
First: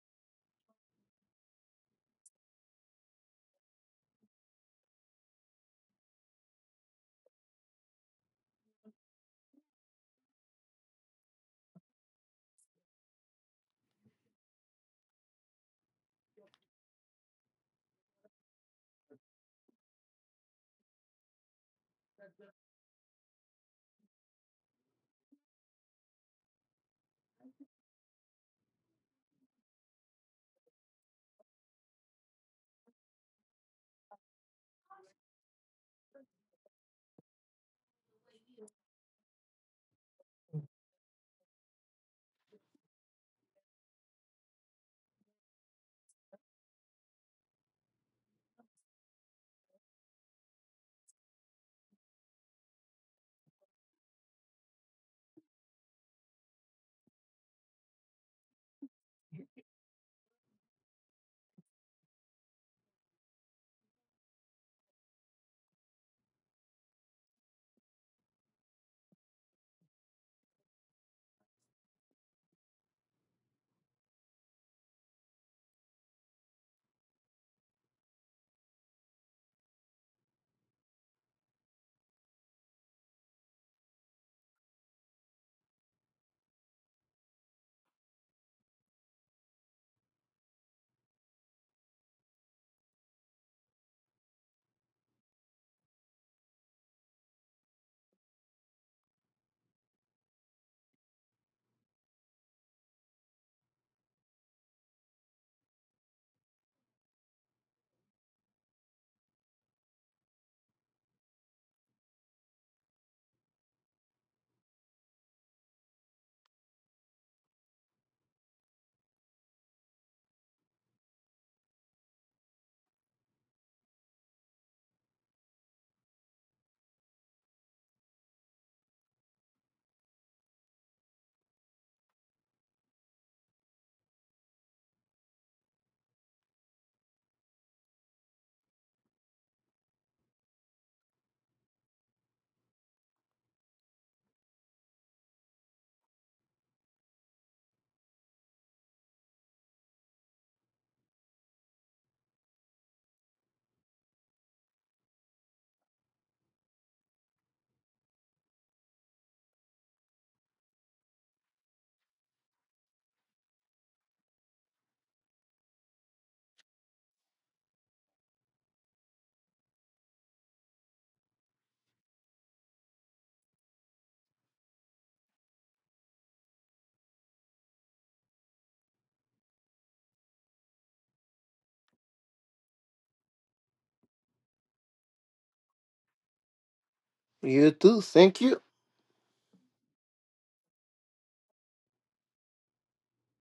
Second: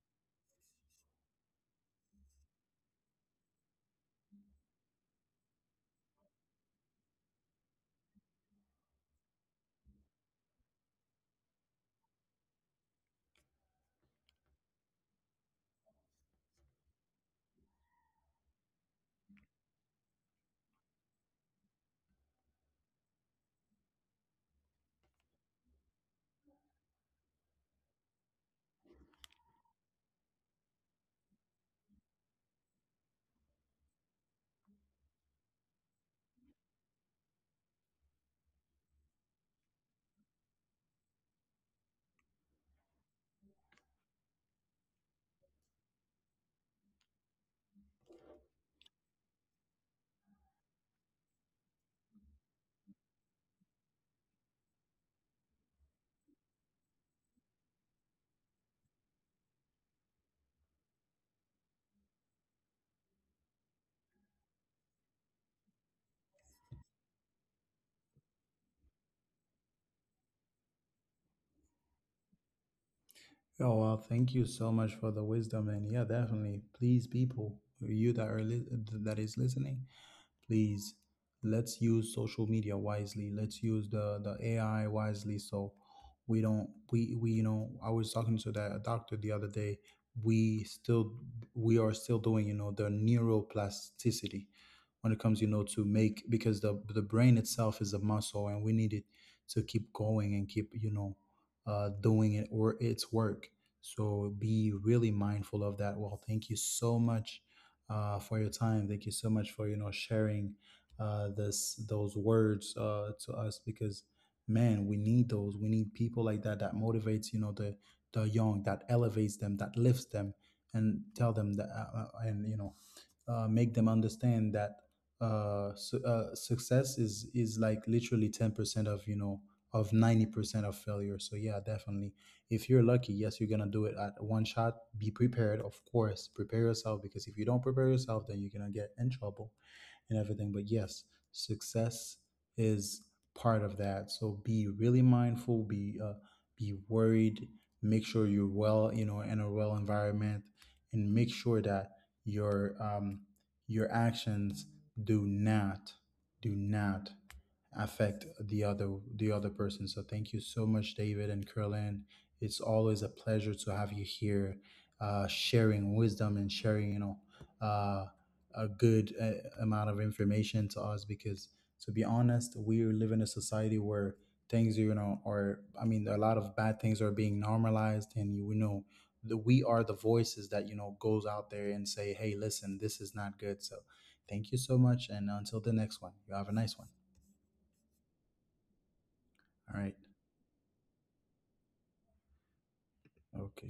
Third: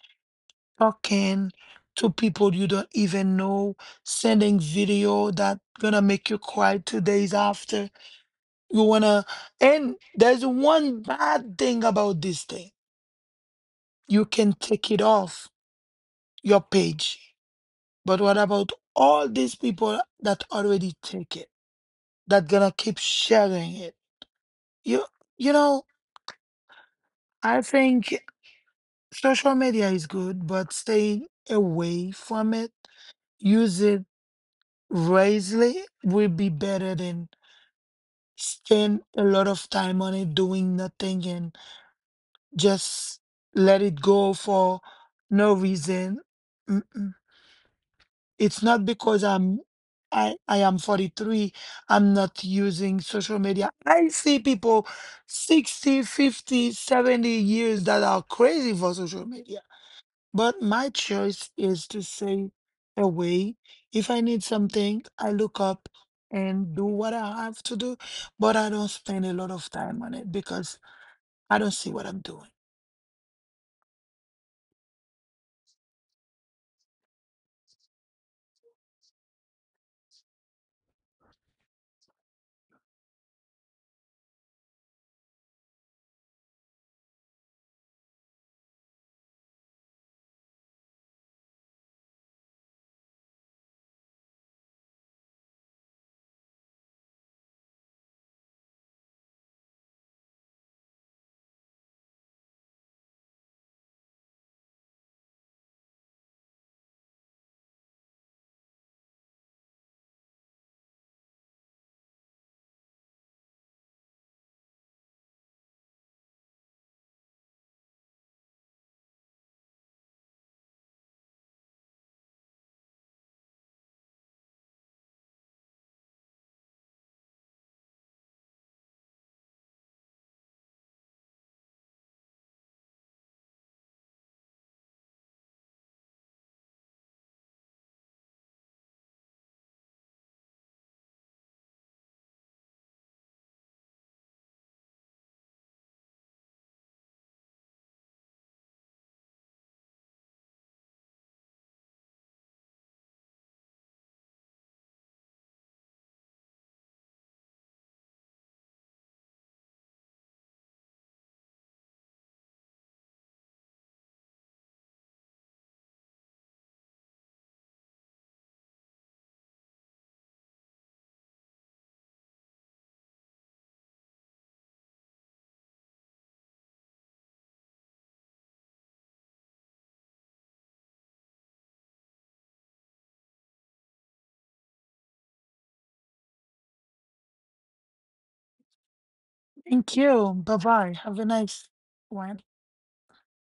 talking to people you don't even know, sending video that gonna make you cry 2 days after. You wanna, and there's one bad thing about this thing. You can take it off your page, but what about all these people that already take it, that gonna keep sharing it? You, you know, I think social media is good, but staying away from it, use it wisely will be better than spend a lot of time on it doing nothing and just let it go for no reason. Mm-mm. It's not because I am 43. I'm not using social media. I see people 60, 50, 70 years that are crazy for social media. But my choice is to stay away. If I need something, I look up and do what I have to do, but I don't spend a lot of time on it because I don't see what I'm doing. Oh, well, thank you so much for the wisdom. And yeah, definitely. Please, people, you that are li- that is listening, please, let's use social media wisely. Let's use the AI wisely. So we don't, we you know I was talking to that doctor the other day. We still we are still doing, the neuroplasticity, when it comes, to make, because the brain itself is a muscle, and we need it to keep going and keep, doing it or its work. So be really mindful of that. Well, thank you so much, for your time. Thank you so much for, sharing, this those words, to us, because man, we need people like that, that motivates, the young, that elevates them, that lifts them, and tell them that, and, make them understand that, success is like literally 10% of you know of 90% of failure. So yeah, definitely. If you're lucky, yes, you're gonna do it at one shot. Be prepared, of course. Prepare yourself, because if you don't prepare yourself, then you're gonna get in trouble and everything. But yes, success is part of that. So be really mindful, be worried, make sure you're well, you know, in a well environment, and make sure that your um, your actions do not do not affect the other person. So thank you so much, David and Curlin. It's always a pleasure to have you here, sharing wisdom and sharing, uh a good amount of information to us, because to be honest, we live in a society where things you know are I mean, a lot of bad things are being normalized, and we are the voices that, goes out there and say, hey, listen, this is not good. So thank you so much, and until the next one, you have a nice one. You too. Thank you. All right. Thank you. Bye bye. Have a nice one. Okay.